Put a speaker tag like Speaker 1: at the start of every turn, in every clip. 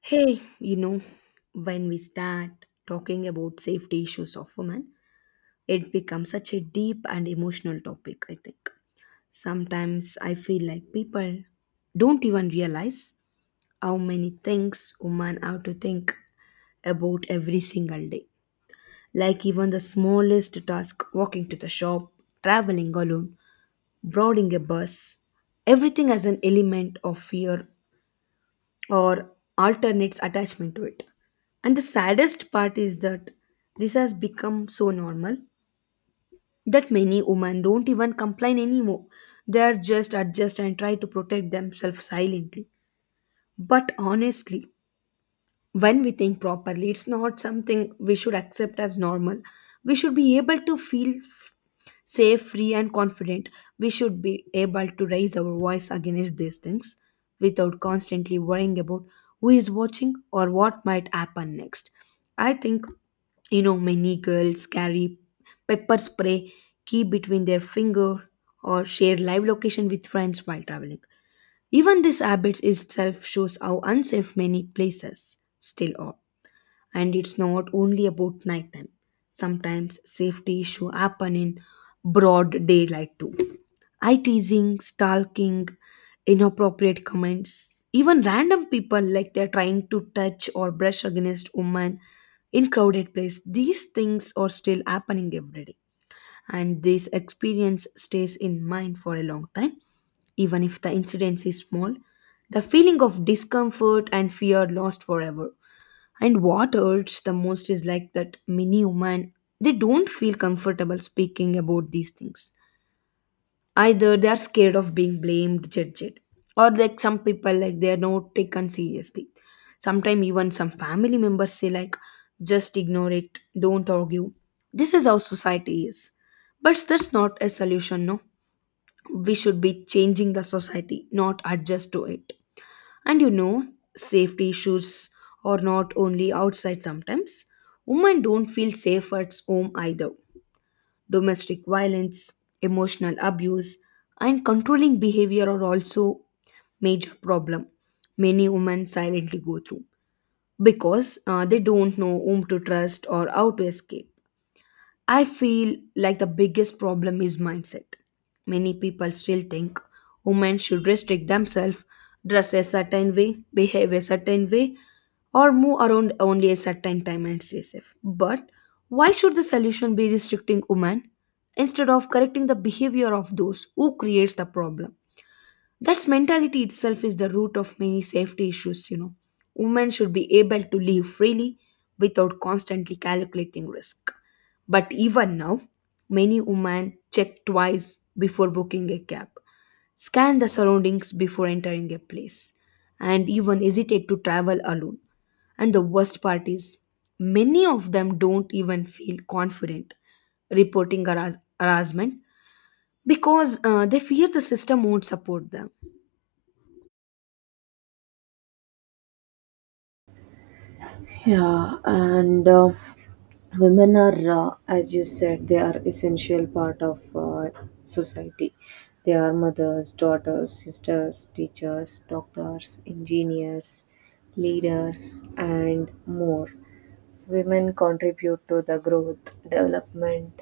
Speaker 1: Hey, you know, when we start talking about safety issues of women, it becomes such a deep and emotional topic, I think. Sometimes I feel like people don't even realize how many things women have to think about every single day. Like even the smallest task, walking to the shop, traveling alone, boarding a bus, everything has an element of fear or alternates attachment to it. And the saddest part is that this has become so normal that many women don't even complain anymore. They are just adjust and try to protect themselves silently. But honestly, when we think properly, it's not something we should accept as normal. We should be able to feel safe, free, and confident. We should be able to raise our voice against these things without constantly worrying about who is watching or what might happen next. I think, you know, many girls carry pepper spray, key between their finger, or share live location with friends while traveling. Even this habit itself shows how unsafe many places still are. And it's not only about nighttime. Sometimes safety issue happen in broad daylight too. Eye teasing, stalking, inappropriate comments, even random people like they're trying to touch or brush against women in crowded place, these things are still happening every day. And this experience stays in mind for a long time. Even if the incidence is small, the feeling of discomfort and fear lost forever. And what hurts the most is like that many women, they don't feel comfortable speaking about these things. Either they are scared of being blamed, judged, or like some people, like they are not taken seriously. Sometimes even some family members say like, just ignore it, don't argue. This is how society is. But that's not a solution, no? We should be changing the society, not adjust to it. And you know, safety issues are not only outside sometimes. Women don't feel safe at home either. Domestic violence, emotional abuse, and controlling behavior are also major problem many women silently go through because they don't know whom to trust or how to escape. I feel like the biggest problem is mindset. Many people still think women should restrict themselves, dress a certain way, behave a certain way, or move around only a certain time and stay safe. But why should the solution be restricting women instead of correcting the behavior of those who creates the problem? That mentality itself is the root of many safety issues, you know. Women should be able to live freely without constantly calculating risk. But even now, many women check twice before booking a cab, scan the surroundings before entering a place, and even hesitate to travel alone. And the worst part is, many of them don't even feel confident reporting harassment because they fear the system won't support them.
Speaker 2: Yeah, and women are, as you said, they are essential part of society. They are mothers, daughters, sisters, teachers, doctors, engineers, leaders, and more. Women contribute to the growth, development,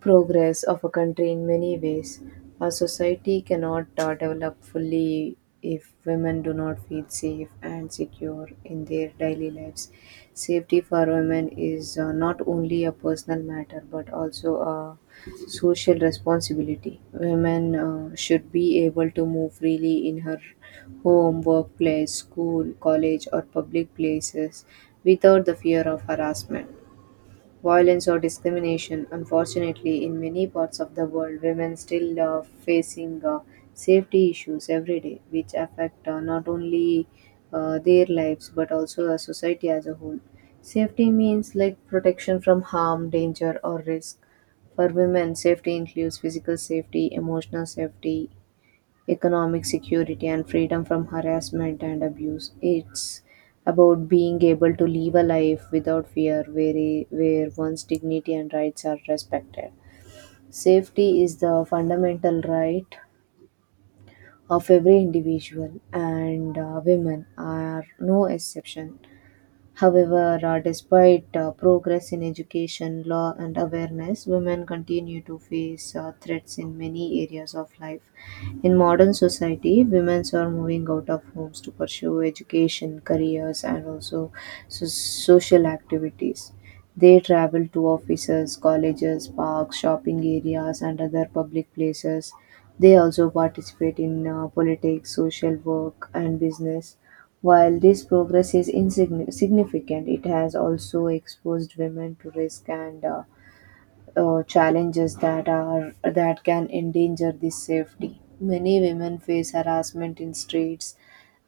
Speaker 2: progress of a country in many ways. A society cannot develop fully if women do not feel safe and secure in their daily lives. Safety for women is not only a personal matter but also a social responsibility. Women should be able to move freely in her home, workplace, school, college, or public places without the fear of harassment, violence, or discrimination. Unfortunately, in many parts of the world, women still are facing safety issues every day, which affect not only their lives but also the society as a whole. Safety means like protection from harm, danger, or risk. For women, safety includes physical safety, emotional safety, economic security, and freedom from harassment and abuse. It's about being able to live a life without fear, where one's dignity and rights are respected. Safety is the fundamental right of every individual, and women are no exception. However, despite progress in education, law, and awareness, women continue to face threats in many areas of life. In modern society, women are moving out of homes to pursue education, careers, and also social activities. They travel to offices, colleges, parks, shopping areas, and other public places. They also participate in politics, social work, and business. While this progress is insignificant, it has also exposed women to risk and challenges that can endanger this safety. Many women face harassment in streets,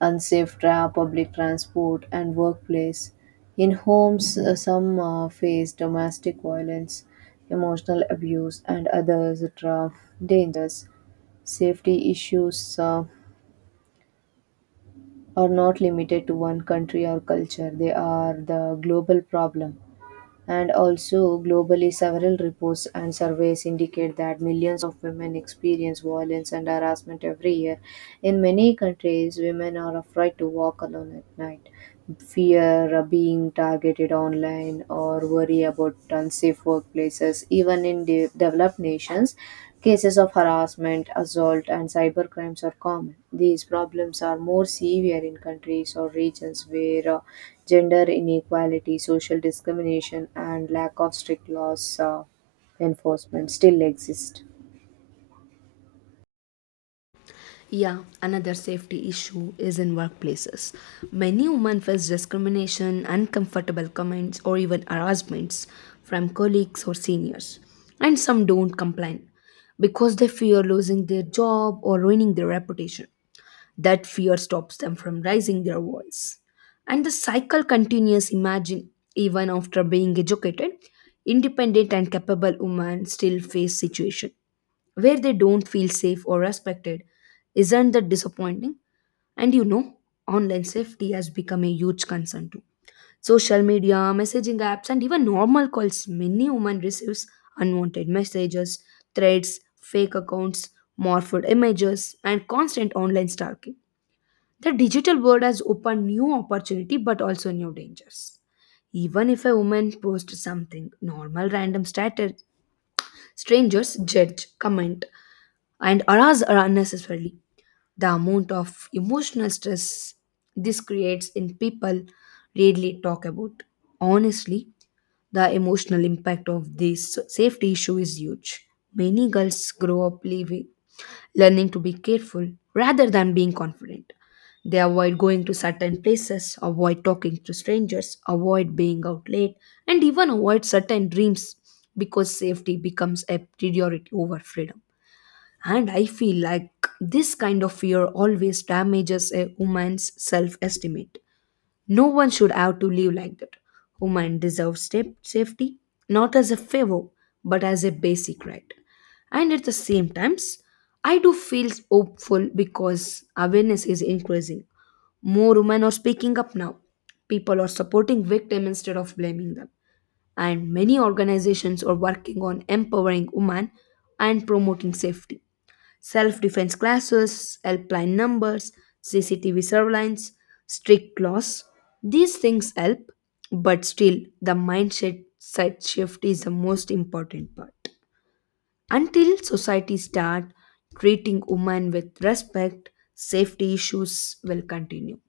Speaker 2: unsafe public transport, and workplace. In homes, some face domestic violence, emotional abuse, and others rough dangers. Safety issues are not limited to one country or culture. They are the global problem. And also, globally, several reports and surveys indicate that millions of women experience violence and harassment every year. In many countries, women are afraid to walk alone at night, fear of being targeted online, or worry about unsafe workplaces. Even in developed nations, cases of harassment, assault, and cybercrimes are common. These problems are more severe in countries or regions where gender inequality, social discrimination, and lack of strict laws enforcement still exist.
Speaker 1: Yeah, another safety issue is in workplaces. Many women face discrimination, uncomfortable comments, or even harassments from colleagues or seniors. And some don't complain because they fear losing their job or ruining their reputation. That fear stops them from raising their voice. And the cycle continues. Imagine, even after being educated, independent and capable women still face situation where they don't feel safe or respected. Isn't that disappointing? And you know, online safety has become a huge concern too. Social media, messaging apps, and even normal calls. Many women receives unwanted messages, threats, fake accounts, morphed images, and constant online stalking. The digital world has opened new opportunity but also new dangers. Even if a woman posts something normal, random status, strangers judge, comment, and arouse her unnecessarily. The amount of emotional stress this creates in people rarely talk about. Honestly, the emotional impact of this safety issue is huge. Many girls grow up leaving, learning to be careful rather than being confident. They avoid going to certain places, avoid talking to strangers, avoid being out late, and even avoid certain dreams because safety becomes a priority over freedom. And I feel like this kind of fear always damages a woman's self estimate. No one should have to live like that. Women deserve step safety, not as a favor, but as a basic right. And at the same times, I do feel hopeful because awareness is increasing. More women are speaking up now. People are supporting victims instead of blaming them. And many organizations are working on empowering women and promoting safety, self defense classes, helpline numbers, CCTV surveillance, strict laws. These things help, but still, the mindset side shift is the most important part. Until society start treating women with respect, safety issues will continue.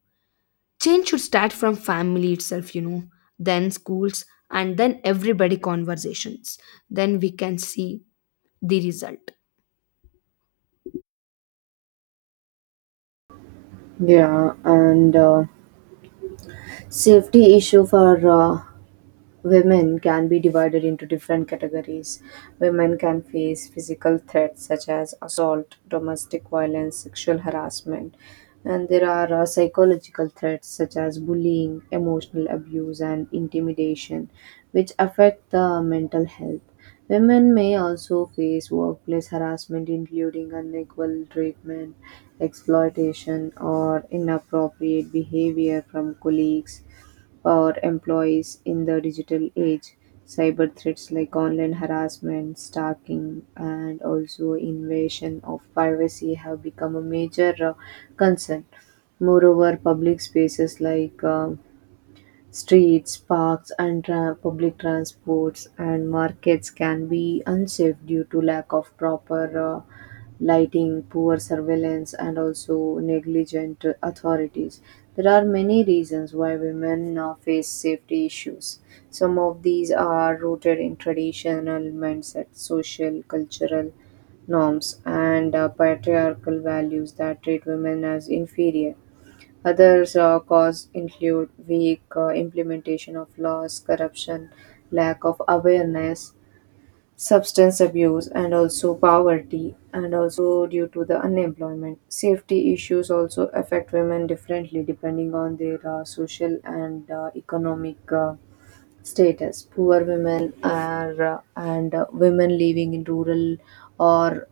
Speaker 1: Change should start from family itself, you know, then schools, and then everybody conversations. Then we can see the result.
Speaker 2: Yeah, and safety issue for uh, women can be divided into different categories. Women can face physical threats such as assault, domestic violence, sexual harassment, and there are psychological threats such as bullying, emotional abuse, and intimidation, which affect the mental health. Women may also face workplace harassment, including unequal treatment, exploitation, or inappropriate behavior from colleagues or employees in the digital age. Cyber threats like online harassment, stalking, and also invasion of privacy have become a major concern. Moreover, public spaces like streets, parks, and public transports and markets can be unsafe due to lack of proper lighting, poor surveillance, and also negligent authorities. There are many reasons why women face safety issues. Some of these are rooted in traditional mindset, social, cultural norms, and patriarchal values that treat women as inferior. Others cause include weak implementation of laws, corruption, lack of awareness, substance abuse, and also poverty, and also due to the unemployment. Safety issues also affect women differently depending on their social and economic status. Poor women are and women living in rural or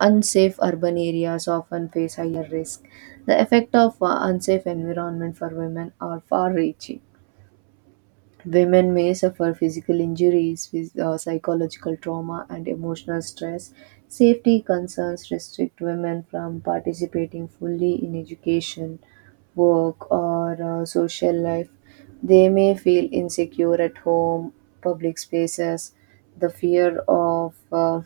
Speaker 2: unsafe urban areas often face higher risk. The effect of unsafe environment for women are far reaching. Women may suffer physical injuries, psychological trauma, and emotional stress. Safety concerns restrict women from participating fully in education, work, or social life. They may feel insecure at home, public spaces, the fear of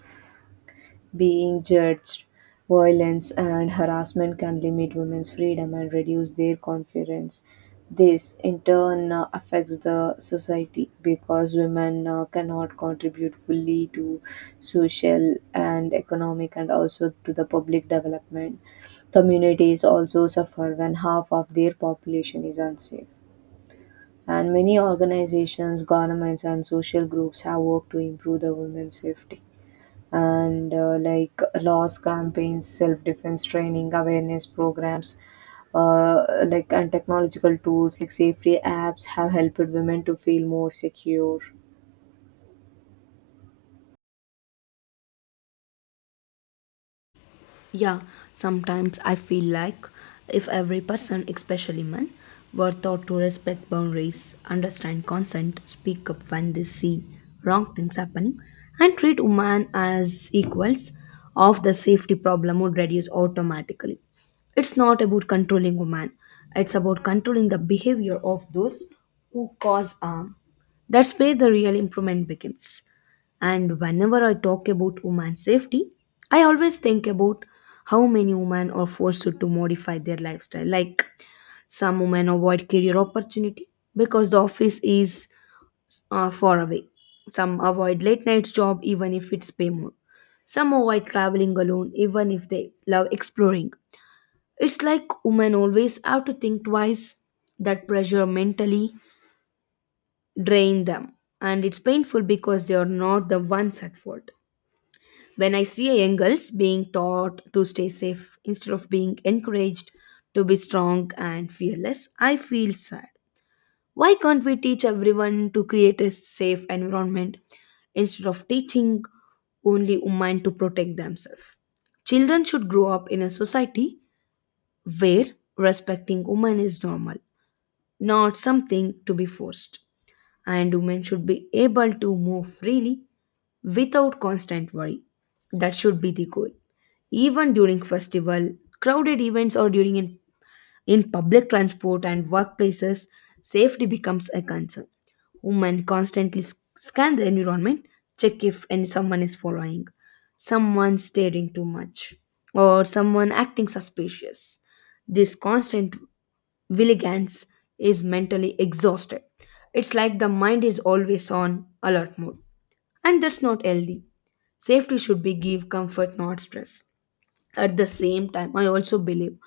Speaker 2: being judged, violence, and harassment can limit women's freedom and reduce their confidence. This, in turn, affects the society because women cannot contribute fully to social and economic and also to the public development. Communities also suffer when half of their population is unsafe. And many organizations, governments, and social groups have worked to improve the women's safety and like loss campaigns, self defense training, awareness programs, and technological tools like safety apps have helped women to feel more secure.
Speaker 1: Yeah, sometimes I feel like if every person, especially men, were taught to respect boundaries, understand consent, speak up when they see wrong things happening, and treat women as equals, of the safety problem would reduce automatically. It's not about controlling women; it's about controlling the behavior of those who cause harm. That's where the real improvement begins. And whenever I talk about women's safety, I always think about how many women are forced to modify their lifestyle. Like some women avoid career opportunity because the office is far away. Some avoid late nights job even if it's pay more. Some avoid traveling alone even if they love exploring. It's like women always have to think twice. That pressure mentally drain them, and it's painful because they are not the ones at fault. When I see young girls being taught to stay safe instead of being encouraged to be strong and fearless, I feel sad. Why can't we teach everyone to create a safe environment instead of teaching only women to protect themselves? Children should grow up in a society where respecting women is normal, not something to be forced. And women should be able to move freely without constant worry. That should be the goal. Even during festival, crowded events or in public transport and workplaces, safety becomes a concern. Women constantly scan the environment, check if any someone is following, someone staring too much, or someone acting suspicious. This constant vigilance is mentally exhausted. It's like the mind is always on alert mode and that's not healthy. Safety should be give comfort, not stress. At the same time, I also believe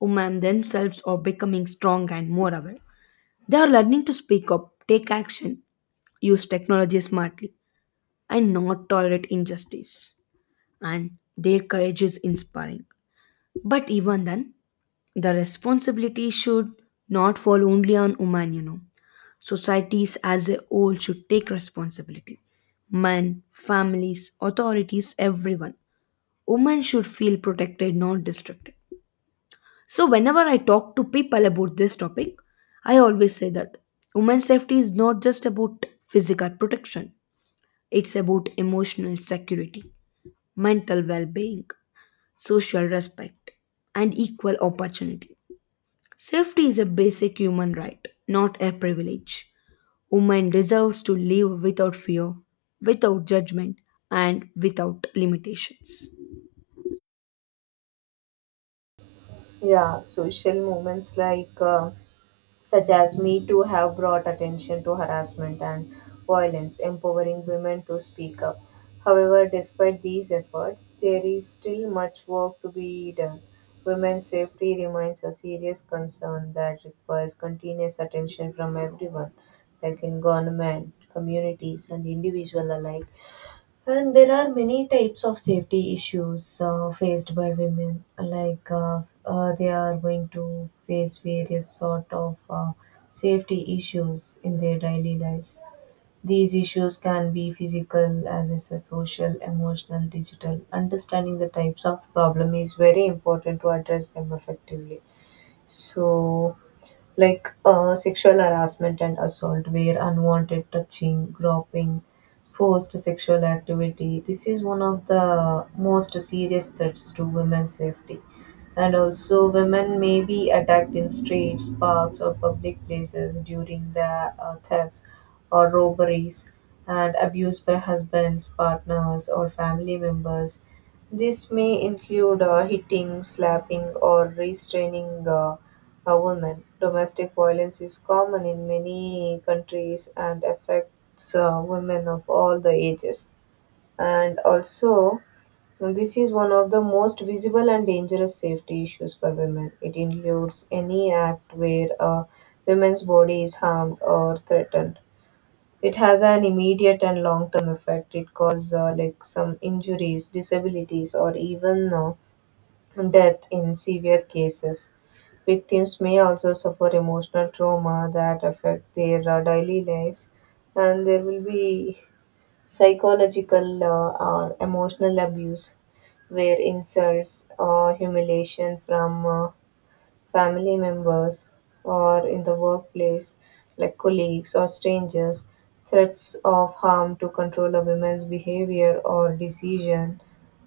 Speaker 1: women themselves are becoming strong and more aware. They are learning to speak up, take action, use technology smartly, and not tolerate injustice. And their courage is inspiring. But even then, the responsibility should not fall only on women, you know. Societies as a whole should take responsibility, men, families, authorities, everyone. Women should feel protected, not restricted. So, whenever I talk to people about this topic, I always say that women's safety is not just about physical protection, it's about emotional security, mental well being, social respect, and equal opportunity. Safety is a basic human right, not a privilege. Women deserves to live without fear, without judgment, and without limitations.
Speaker 2: Yeah, social movements like, such as Me Too, have brought attention to harassment and violence, empowering women to speak up. However, despite these efforts, there is still much work to be done. Women's safety remains a serious concern that requires continuous attention from everyone, like in government, communities, and individual alike. And there are many types of safety issues faced by women. Like, they are going to face various sort of safety issues in their daily lives. These issues can be physical, as is a social, emotional, digital. Understanding the types of problem is very important to address them effectively. So like, sexual harassment and assault, where unwanted touching, groping, forced sexual activity. This is one of the most serious threats to women's safety. And also, women may be attacked in streets, parks, or public places during the thefts or robberies and abused by husbands, partners, or family members. This may include hitting, slapping, or restraining a woman. Domestic violence is common in many countries and affects women of all the ages. And also, this is one of the most visible and dangerous safety issues for women. It includes any act where a woman's body is harmed or threatened. It has an immediate and long term effect. It causes like some injuries, disabilities, or even death in severe cases. Victims may also suffer emotional trauma that affect their daily lives, and there will be psychological or emotional abuse where insults or humiliation from family members, or in the workplace, like colleagues or strangers, threats of harm to control a woman's behavior or decision,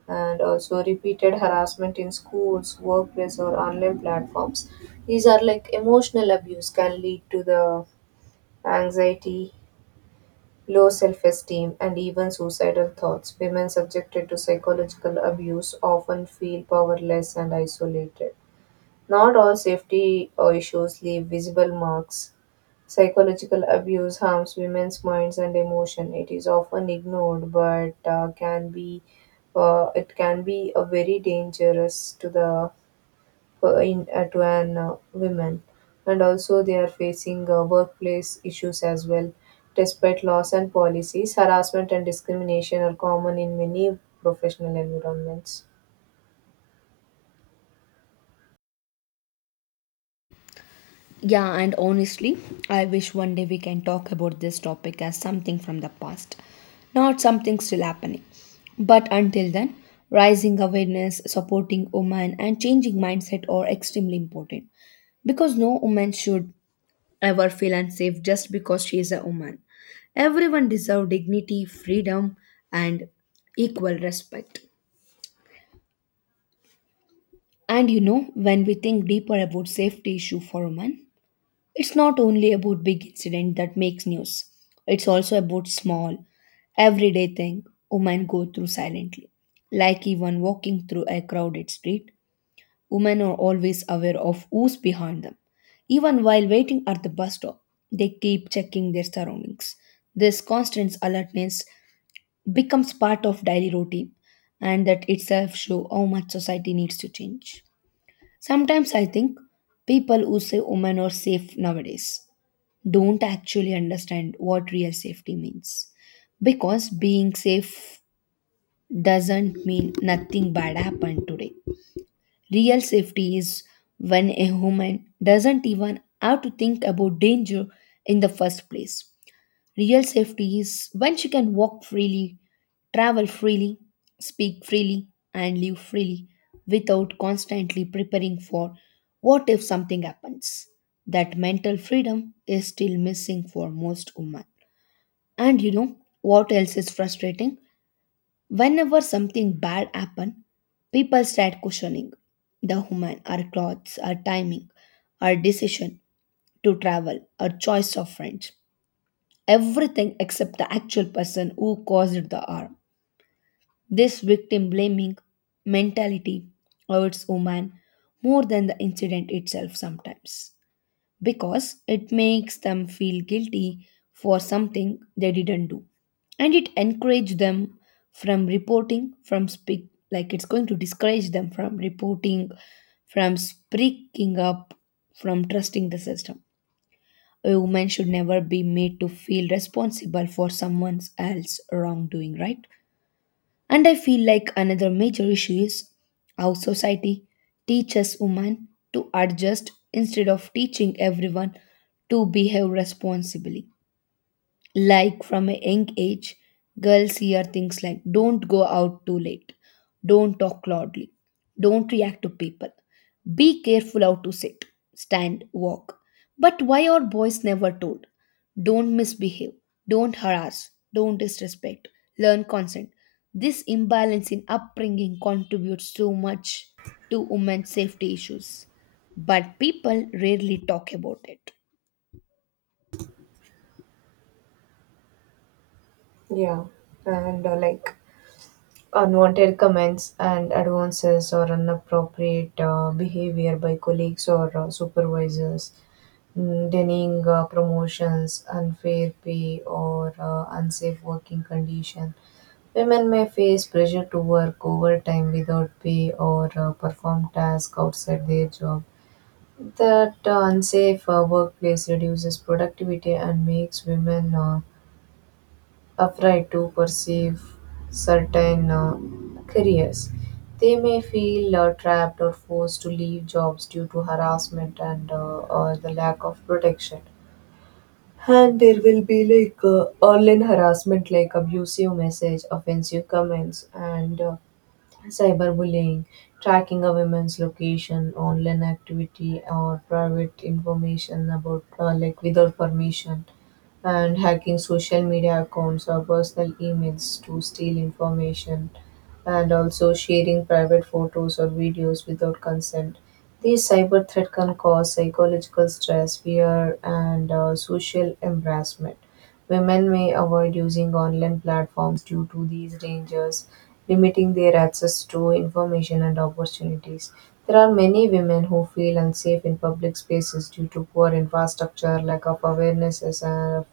Speaker 2: and also repeated harassment in schools, workplace, or online platforms. These are like emotional abuse can lead to the anxiety, low self esteem, and even suicidal thoughts. Women subjected to psychological abuse often feel powerless and isolated. Not all safety issues leave visible marks. Psychological abuse harms women's minds and emotion. It is often ignored, but can be it can be a very dangerous to the to an women, and also they are facing workplace issues as well. Despite laws and policies, harassment and discrimination are common in many professional environments.
Speaker 1: Yeah, and honestly, I wish one day we can talk about this topic as something from the past, not something still happening. But until then, rising awareness, supporting women, and changing mindset are extremely important because no woman should ever feel unsafe just because she is a woman. Everyone deserves dignity, freedom, and equal respect. And you know, when we think deeper about safety issue for women, it's not only about big incident that makes news. It's also about small, everyday thing women go through silently. Like even walking through a crowded street, women are always aware of who's behind them. Even while waiting at the bus stop, they keep checking their surroundings. This constant alertness becomes part of daily routine and that itself shows how much society needs to change. Sometimes I think people who say women are safe nowadays don't actually understand what real safety means. Because being safe doesn't mean nothing bad happened today. Real safety is when a human doesn't even have to think about danger in the first place. Real safety is when she can walk freely, travel freely, speak freely, and live freely without constantly preparing for what if something happens. That mental freedom is still missing for most women. And you know what else is frustrating? Whenever something bad happens, people start questioning the woman: our clothes, our timing, our decision to travel, our choice of friends, everything except the actual person who caused the harm. This victim blaming mentality hurts women more than the incident itself sometimes because it makes them feel guilty for something they didn't do, and it encourages them from reporting, from speak, like, it's going to discourage them from reporting, from speaking up, from trusting the system. A woman should never be made to feel responsible for someone else's wrongdoing, right? And I feel like another major issue is how society teaches women to adjust instead of teaching everyone to behave responsibly. Like from a young age, girls hear things like don't go out too late, don't talk loudly, don't react to people, be careful how to sit, stand, walk. But why are boys never told? Don't misbehave, don't harass, don't disrespect, learn consent. This imbalance in upbringing contributes so much to women's safety issues, but people rarely talk about it.
Speaker 2: Yeah, and like unwanted comments and advances or inappropriate behavior by colleagues or supervisors, denying promotions, unfair pay, or unsafe working condition. Women may face pressure to work overtime without pay or perform tasks outside their job. That unsafe workplace reduces productivity and makes women afraid to perceive certain careers. They may feel trapped or forced to leave jobs due to harassment and or the lack of protection. And there will be like online harassment, like abusive message, offensive comments, and cyberbullying, tracking a woman's location, online activity, or private information about, like without permission, and hacking social media accounts or personal emails to steal information, and also sharing private photos or videos without consent. These cyber threat can cause psychological stress, fear, and social embarrassment. Women may avoid using online platforms due to these dangers limiting their access to information and opportunities. There are many women who feel unsafe in public spaces due to poor infrastructure, lack of awarenesses, and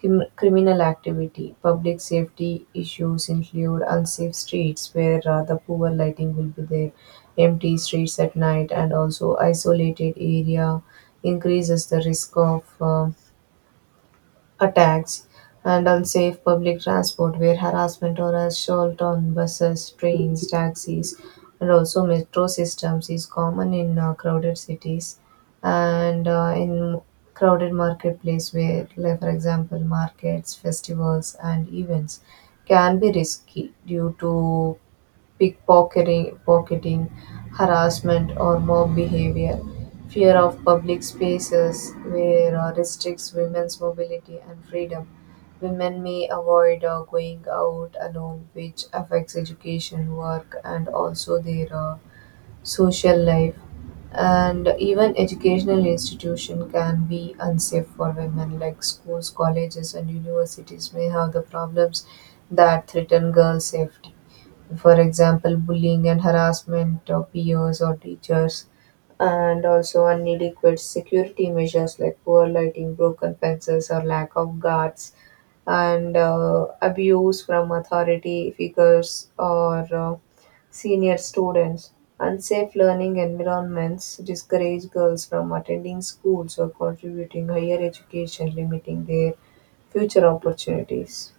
Speaker 2: criminal activity. Public safety issues include unsafe streets where the poor lighting will be there, empty streets at night, and also isolated area increases the risk of. Attacks, and unsafe public transport where harassment or assault on buses, trains, taxis, and also metro systems is common in crowded cities and in crowded marketplace where, like, for example, markets, festivals, and events can be risky due to pickpocketing, pocketing, harassment or mob behavior, fear of public spaces where restricts women's mobility and freedom. Women may avoid going out alone, which affects education, work, and also their social life. And even educational institution can be unsafe for women, like schools, colleges, and universities may have the problems that threaten girls' safety, for example, bullying and harassment of peers or teachers, and also inadequate security measures like poor lighting, broken fences, or lack of guards, and abuse from authority figures or senior students. Unsafe learning environments discourage girls from attending schools or contributing higher education, limiting their future opportunities.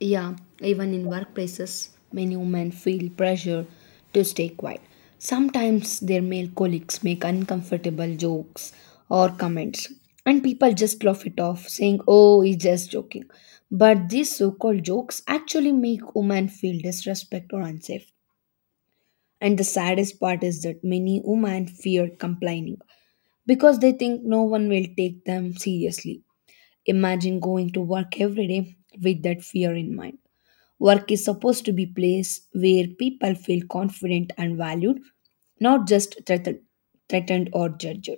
Speaker 1: Yeah, even in workplaces, many women feel pressure to stay quiet. Sometimes their male colleagues make uncomfortable jokes or comments, and people just laugh it off, saying, "Oh, he's just joking." But these so called jokes actually make women feel disrespect or unsafe. And the saddest part is that many women fear complaining because they think no one will take them seriously. Imagine going to work every day with that fear in mind. Work is supposed to be place where people feel confident and valued, not just threatened or judged.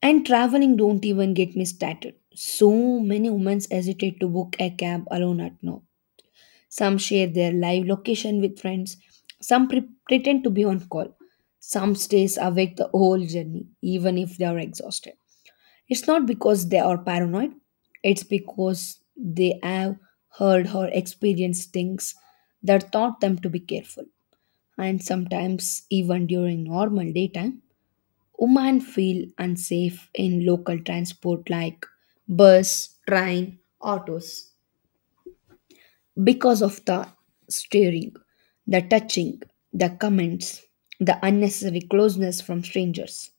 Speaker 1: And traveling, don't even get me started. So many women hesitate to book a cab alone at now. Some share their live location with friends. Some pretend to be on call. Some stays awake the whole journey, even if they are exhausted. It's not because they are paranoid, it's because they have heard or experienced things that taught them to be careful. And sometimes, even during normal daytime, women feel unsafe in local transport like bus, train, autos because of the staring, the touching, the comments, the unnecessary closeness from strangers.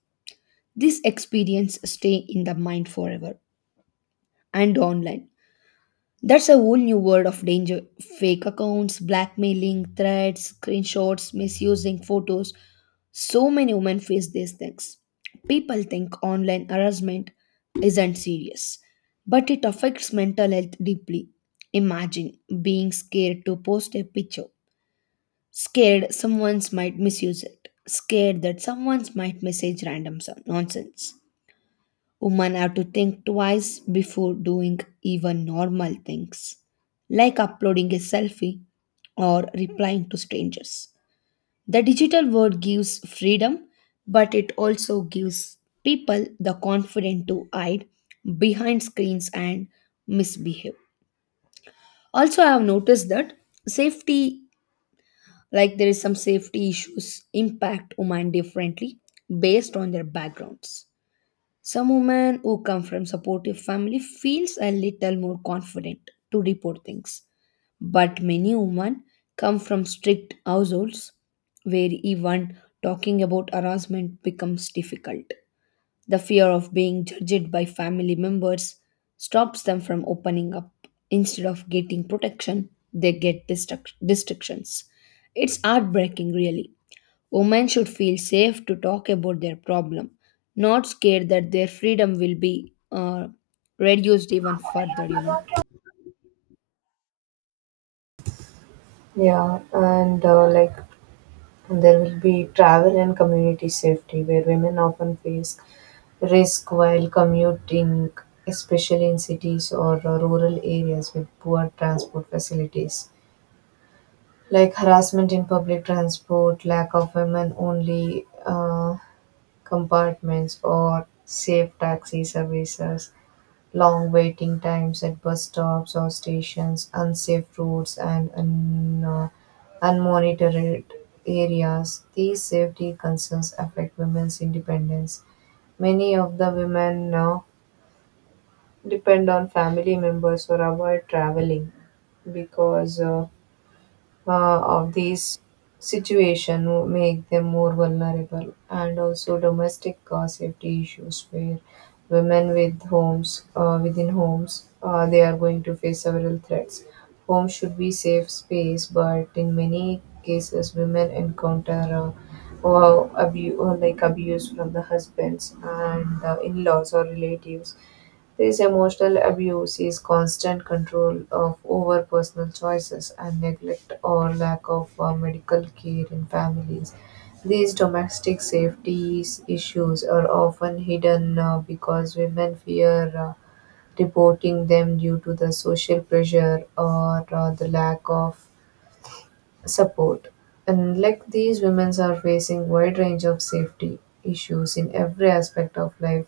Speaker 1: This experience stay in the mind forever. And online, that's a whole new world of danger. Fake accounts, blackmailing, threats, screenshots, misusing photos. So many women face these things. People think online harassment isn't serious, but it affects mental health deeply. Imagine being scared to post a picture, scared someone might misuse it, scared that someone might message random nonsense. Women have to think twice before doing even normal things, like uploading a selfie or replying to strangers. The digital world gives freedom, but it also gives people the confidence to hide behind screens and misbehave. Also, I have noticed that safety, like there is some safety issues, impact women differently based on their backgrounds. Some women who come from supportive family feels a little more confident to report things. But many women come from strict households where even talking about harassment becomes difficult. The fear of being judged by family members stops them from opening up. Instead of getting protection, they get distractions. It's heartbreaking, really. Women should feel safe to talk about their problem, not scared that their freedom will be reduced even further, you know.
Speaker 2: Yeah, and like there will be travel and community safety, where women often face risk while commuting, especially in cities or rural areas with poor transport facilities. Like harassment in public transport, lack of women only compartments, or safe taxi services. Long waiting times at bus stops or stations, unsafe roads, and unmonitored areas. These safety concerns affect women's independence. Many of the women now depend on family members or avoid traveling because of these situation will make them more vulnerable, and also domestic safety issues where women with homes within homes they are going to face several threats. Home should be safe space, but in many cases women encounter well, abu- or like abuse from the husbands and the in-laws or relatives. This emotional abuse is constant control of over personal choices and neglect or lack of medical care in families. These domestic safety issues are often hidden because women fear reporting them due to the social pressure or the lack of support. And like these women are facing wide range of safety issues in every aspect of life,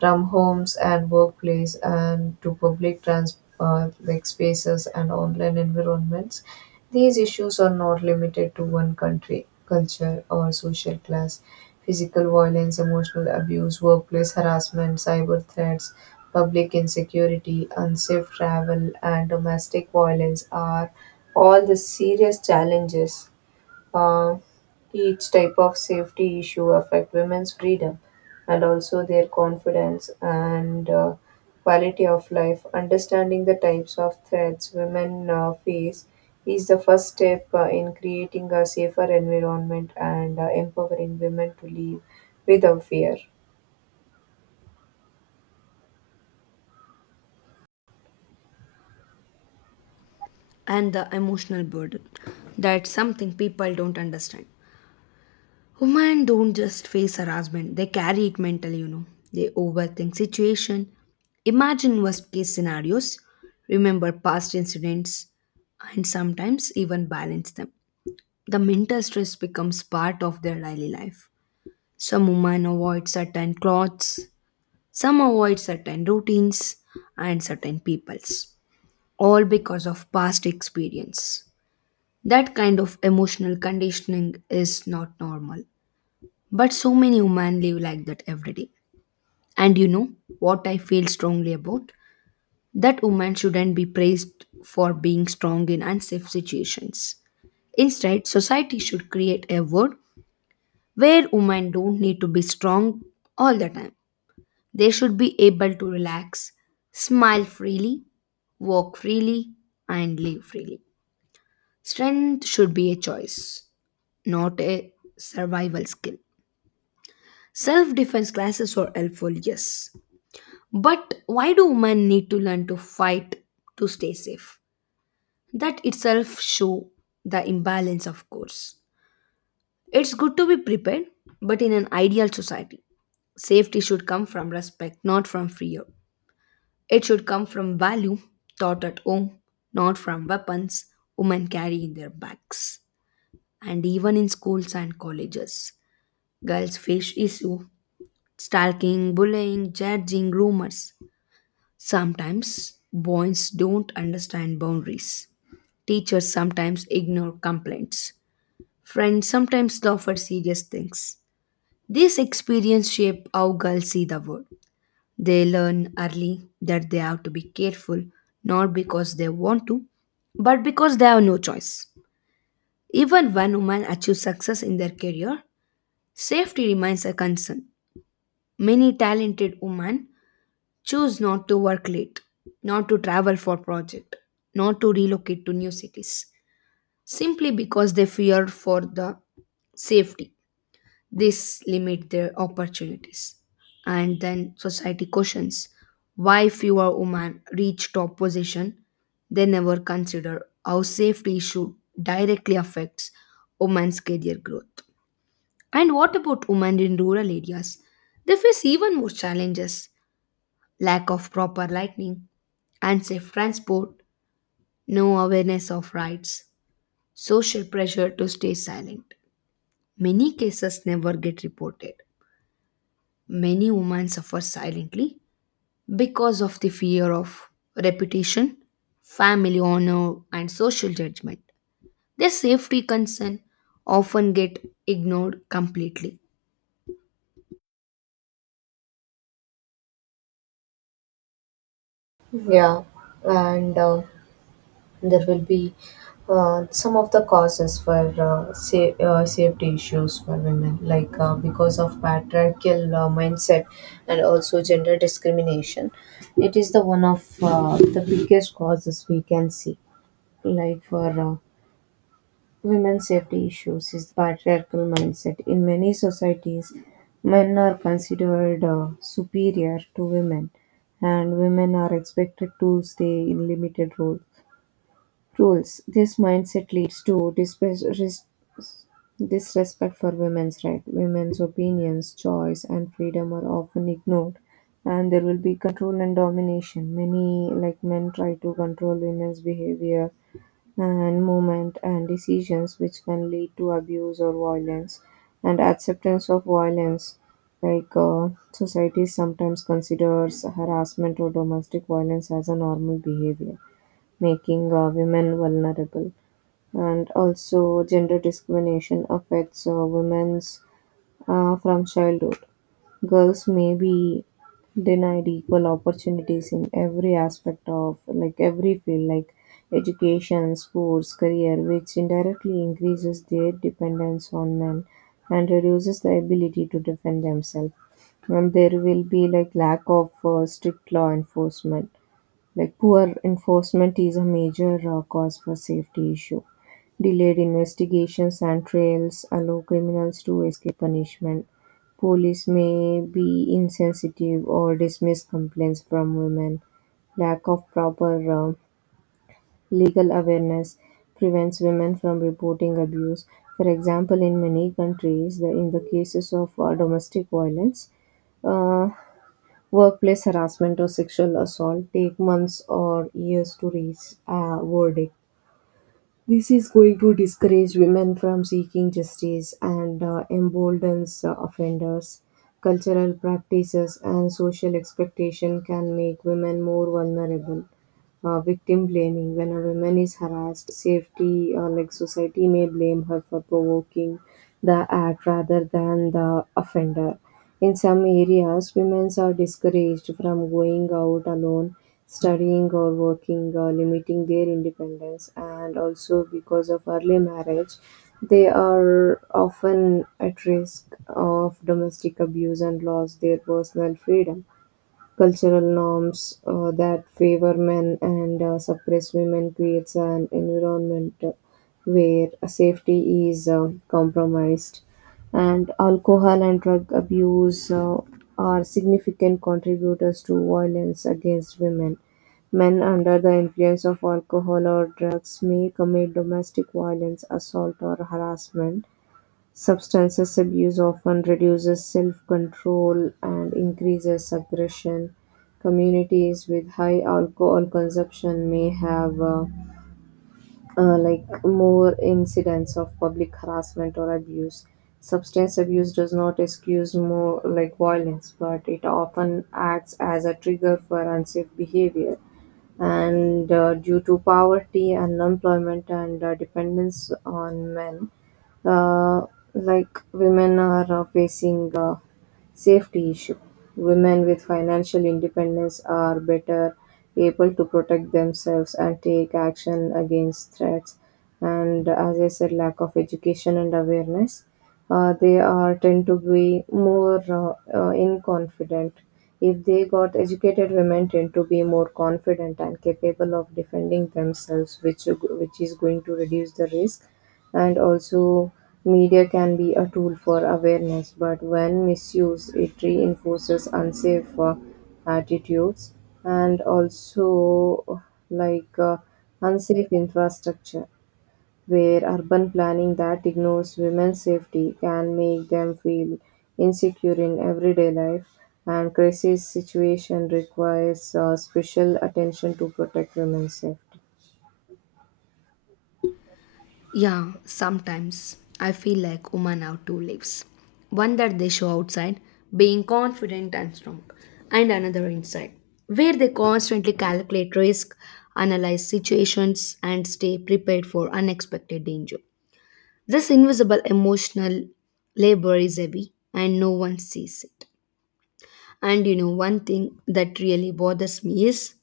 Speaker 2: from homes and workplace and to public trans like spaces and online environments. These issues are not limited to one country, culture, or social class. Physical violence, emotional abuse, workplace harassment, cyber threats, public insecurity, unsafe travel, and domestic violence are all the serious challenges uh, each type of safety issue affect women's freedom and also their confidence and quality of life. Understanding the types of threats women face is the first step in creating a safer environment and empowering women to live without fear.
Speaker 1: And the emotional burden. That's something people don't understand. Women don't just face harassment, they carry it mentally, you know. They overthink situation, imagine worst case scenarios, remember past incidents, and sometimes even balance them. The mental stress becomes part of their daily life. Some women avoid certain clothes, some avoid certain routines and certain peoples, all because of past experience. That kind of emotional conditioning is not normal. But so many women live like that every day. And you know what I feel strongly about? That women shouldn't be praised for being strong in unsafe situations. Instead, society should create a world where women don't need to be strong all the time. They should be able to relax, smile freely, walk freely, and live freely. Strength should be a choice, not a survival skill. Self defense classes are helpful, yes. But why do women need to learn to fight to stay safe? That itself shows the imbalance, of course. It's good to be prepared, but in an ideal society, safety should come from respect, not from fear. It should come from value taught at home, not from weapons women carry in their bags. And even in schools and colleges, girls face issue, stalking, bullying, judging, rumors. Sometimes boys don't understand boundaries. Teachers sometimes ignore complaints. Friends sometimes laugh at serious things. These experiences shape how girls see the world. They learn early that they have to be careful, not because they want to, but because they have no choice. Even when women achieve success in their career, safety remains a concern. Many talented women choose not to work late, not to travel for project, not to relocate to new cities, simply because they fear for the safety. This limit their opportunities. And then society questions why fewer women reach top position. They never consider how safety issue directly affects women's career growth. And what about women in rural areas? They face even more challenges: lack of proper lighting, unsafe transport, no awareness of rights, social pressure to stay silent. Many cases never get reported. Many women suffer silently because of the fear of reputation, family honor, and social judgment. Their safety concern often get ignored completely.
Speaker 2: Yeah, and there will be some of the causes for safety issues for women, like because of patriarchal mindset and also gender discrimination. It is the one of the biggest causes we can see. Like for women's safety issues is patriarchal mindset. In many societies, men are considered superior to women, and women are expected to stay in limited role rules. This mindset leads to disrespect for women's rights. Women's opinions, choice, and freedom are often ignored, and there will be control and domination. Many, like men, try to control women's behavior and movement and decisions, which can lead to abuse or violence. And acceptance of violence, like society sometimes considers harassment or domestic violence as a normal behavior, making women vulnerable. And also gender discrimination affects women's from childhood. Girls may be denied equal opportunities in every aspect of like every field like education, sports, career, which indirectly increases their dependence on men and reduces the ability to defend themselves. And there will be like lack of strict law enforcement. Like poor enforcement is a major cause for safety issue. Delayed investigations and trials allow criminals to escape punishment. Police may be insensitive or dismiss complaints from women. Lack of proper uh, legal awareness prevents women from reporting abuse. For example, in many countries in the cases of domestic violence uh, workplace harassment or sexual assault take months or years to reach a verdict. This is going to discourage women from seeking justice and emboldens offenders. Cultural practices and social expectation can make women more vulnerable. Victim blaming: when a woman is harassed, safety or like society may blame her for provoking the act rather than the offender. In some areas, women are discouraged from going out alone, studying or working, limiting their independence, and also because of early marriage, they are often at risk of domestic abuse and loss their personal freedom. Cultural norms that favor men and suppress women creates an environment where safety is compromised. And alcohol and drug abuse are significant contributors to violence against women. Men under the influence of alcohol or drugs may commit domestic violence, assault, or harassment. Substances abuse often reduces self-control and increases aggression. Communities with high alcohol consumption may have like more incidents of public harassment or abuse. Substance abuse does not excuse more like violence, but it often acts as a trigger for unsafe behavior. And due to poverty, unemployment, and dependence on men, uh, like women are facing safety issue. Women with financial independence are better able to protect themselves and take action against threats. And as I said, lack of education and awareness, they are tend to be more inconfident. If they got educated, women tend to be more confident and capable of defending themselves, which is going to reduce the risk. And also, media can be a tool for awareness, but when misused, it reinforces unsafe attitudes. And also like uh, unsafe infrastructure, where urban planning that ignores women's safety can make them feel insecure in everyday life, and crisis situation requires special attention to protect women's safety.
Speaker 1: Yeah, sometimes I feel like women have two lives. One that they show outside, being confident and strong, and another inside, where they constantly calculate risk, analyze situations, and stay prepared for unexpected danger. This invisible emotional labor is heavy and no one sees it. And you know, one thing that really bothers me is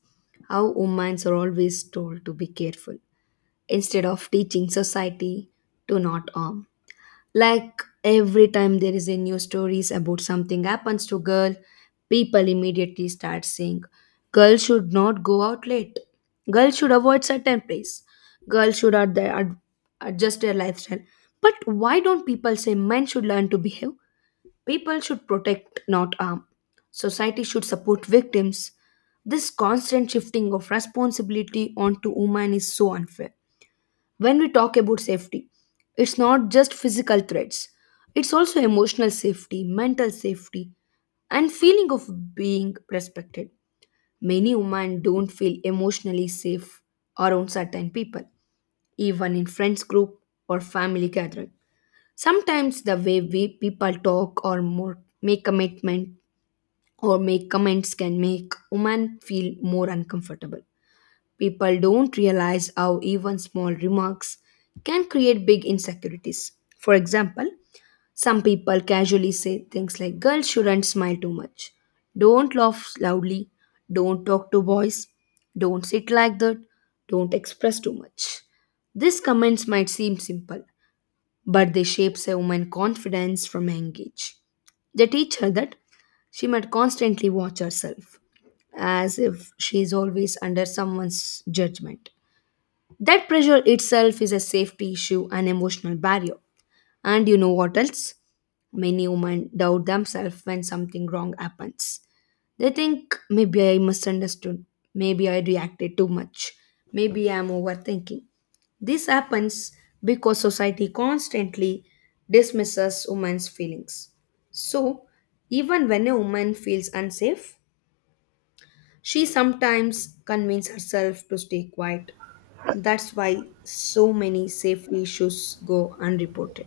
Speaker 1: how humans are always told to be careful instead of teaching society to not harm. Like every time there is a new stories about something happens to girl, people immediately start saying, "Girl should not go out late. Girl should avoid certain place. Girl should adjust their lifestyle." But why don't people say men should learn to behave? People should protect, not harm. Society should support victims. This constant shifting of responsibility onto women is so unfair. When we talk about safety, it's not just physical threats, it's also emotional safety, mental safety, and feeling of being respected. Many women don't feel emotionally safe around certain people, even in friends group or family gathering. Sometimes the way we people talk or more make commitment or make comments can make women feel more uncomfortable. People don't realize how even small remarks can create big insecurities. For example, some people casually say things like, "Girls shouldn't smile too much. Don't laugh loudly. Don't talk to boys. Don't sit like that. Don't express too much." These comments might seem simple, but they shape a woman's confidence from a young age. They teach her that she might constantly watch herself as if she is always under someone's judgment. That pressure itself is a safety issue, an emotional barrier. And you know what else? Many women doubt themselves when something wrong happens. They think maybe I misunderstood, maybe I reacted too much, maybe I'm overthinking. This happens because society constantly dismisses women's feelings. So, even when a woman feels unsafe, she sometimes convinces herself to stay quiet. That's why so many safety issues go unreported.